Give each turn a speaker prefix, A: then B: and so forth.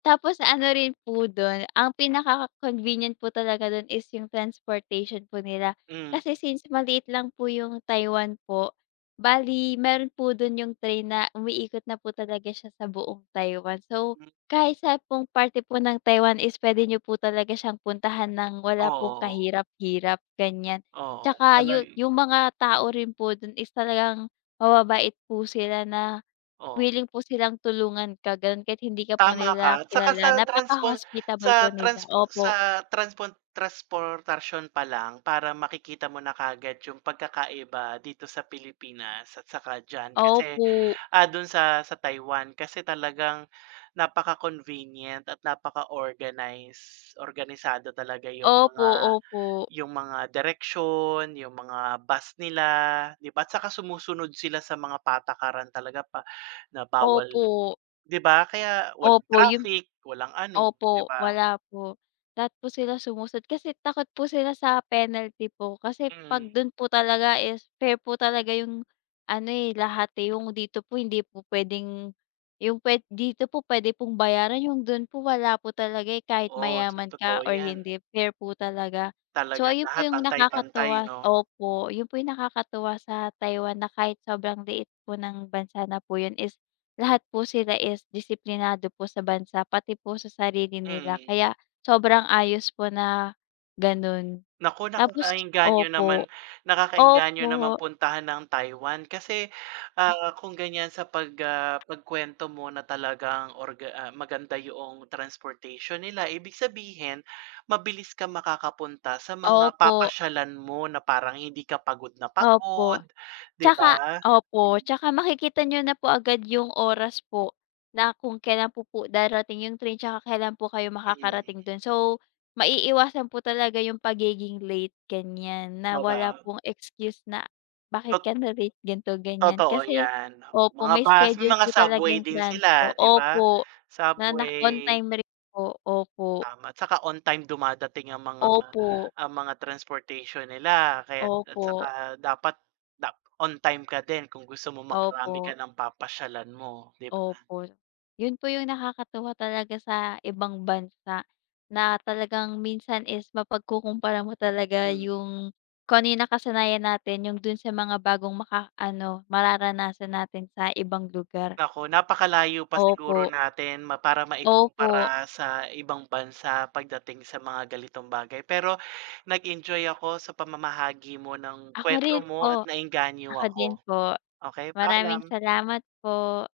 A: Tapos ano rin po do'n, ang pinaka-convenient po talaga dun is yung transportation po nila.
B: Hmm.
A: Kasi since maliit lang po yung Taiwan po, bale meron po dun yung train na umiikot na po talaga siya sa buong Taiwan. So,
B: Hmm.
A: kahit saan pong parte po ng Taiwan is puwede niyo po talaga siyang puntahan ng wala pong
B: Oo.
A: kahirap-hirap, ganiyan.
B: Oo,
A: Tsaka yun,
B: unlike
A: yung mga tao rin po dun is talagang mababait po sila, na
B: Oh.
A: wiling po silang tulungan ka, ganun, kahit hindi ka po
B: Tama
A: nila
B: ka. Tsaka
A: kilala.
B: sa transpon
A: Napaka-hospitable
B: sa
A: po nila,
B: trans
A: opo.
B: sa transpon trasportasyon pa lang, parang makikita mo na kaagad yung pagkakaiba dito sa Pilipinas at saka diyan. Kasi,
A: Opo.
B: ah, dun sa sa Taiwan, kasi talagang napaka-convenient at napaka-organize. Organisado talaga yung
A: Opo,
B: mga
A: opo.
B: yung mga direksyon, yung mga bus nila, 'di ba at tsaka sumusunod sila sa mga patakaran talaga pa na bawal
A: Opo.
B: 'di ba, kaya walang
A: Opo yung
B: traffic, walang ano, 'di
A: opo,
B: ba?
A: wala po. Lahat po sila sumusunod kasi takot po sila sa penalty po. Kasi 'pag
B: Mm.
A: dun po talaga is fair po talaga yung ano, eh, lahat, eh. Yung dito po hindi po puwedeng, yung puwe dito po puwede pong bayaran. Yung dun po wala po talaga, eh, kahit
B: Oh, so
A: mayaman ka
B: totoo
A: or
B: 'yan.
A: hindi, fair po talaga. So,
B: Talaga,
A: ayun po
B: lahat
A: yung
B: pantay-pantay
A: nakakatuwa.
B: 'no.
A: Opo, yun po yung nakakatuwa sa Taiwan na kahit sobrang liit po ng bansa na po yun is lahat po sila is disiplinado po sa bansa, pati po sa sarili nila.
B: Mm.
A: Kaya sobrang ayos po na ganun.
B: Naku, naku,
A: Tapos
B: naeengganyo
A: opo,
B: naman nakakaengganyo naman
A: opo.
B: puntahan ang Taiwan. Kasi,
A: Ah.
B: ah, kung ganIyan sa pag ah, pag-kuwento mo na talagang orga ah, maganda yuong transportation nila, ibig sabihin mabilis kang makakapunta sa mga
A: Opo.
B: papasyalan mo, na parang hindi ka pagod na pagod,
A: Opo,
B: 'di
A: tsaka
B: ba?
A: opo,
B: Hmm.
A: tsaka makikita niyo na po agad yung oras po, na kung kailan po po darating yung train tsaka kailan po kayo
B: Mm.
A: makakarating 'don. So, maiiwasan po talaga yung pagiging late, ganiyan na
B: Totoo
A: wala
B: ba?
A: pong excuse na, bakit
B: Tot
A: ka na-late ganito, ganiyan,
B: Totoo
A: kasi
B: 'yan.
A: opo,
B: Mga
A: may
B: bus, may
A: schedule
B: mga
A: po talaga
B: subway
A: yung
B: din
A: transpo.
B: sila, 'di ba?
A: Opo, na na on
B: Subway
A: time rin po, opo.
B: Tama. Tsaka on time dumadating 'yang mga,
A: Opo.
B: ang mga transportation nila kaya at tsaka
A: Opo.
B: dapat dap on time ka din kung gusto mong makarami ka
A: Opo.
B: ng papasyalan mo, 'di ba?
A: Opo. Yun po yung nakakatuwa talaga sa ibang bansa, na talagang minsan is mapagkukompara mo talaga
B: Hmm.
A: yung kung ano yung nakasanayan natin, yung dun sa mga bagong makaano, mararanasan natin sa ibang lugar.
B: Naku, napakalayo pa siguro
A: Opo.
B: natin ma para maib
A: Opo.
B: kumpara sa ibang bansa pagdating sa mga ganitong bagay. Pero nag-enjoy ako sa pamamahagi mo ng
A: Ako rin
B: kuwento mo at
A: po.
B: naengganyo
A: Ako din
B: ako,
A: po.
B: okey,
A: Maraming
B: paalam.
A: salamat po.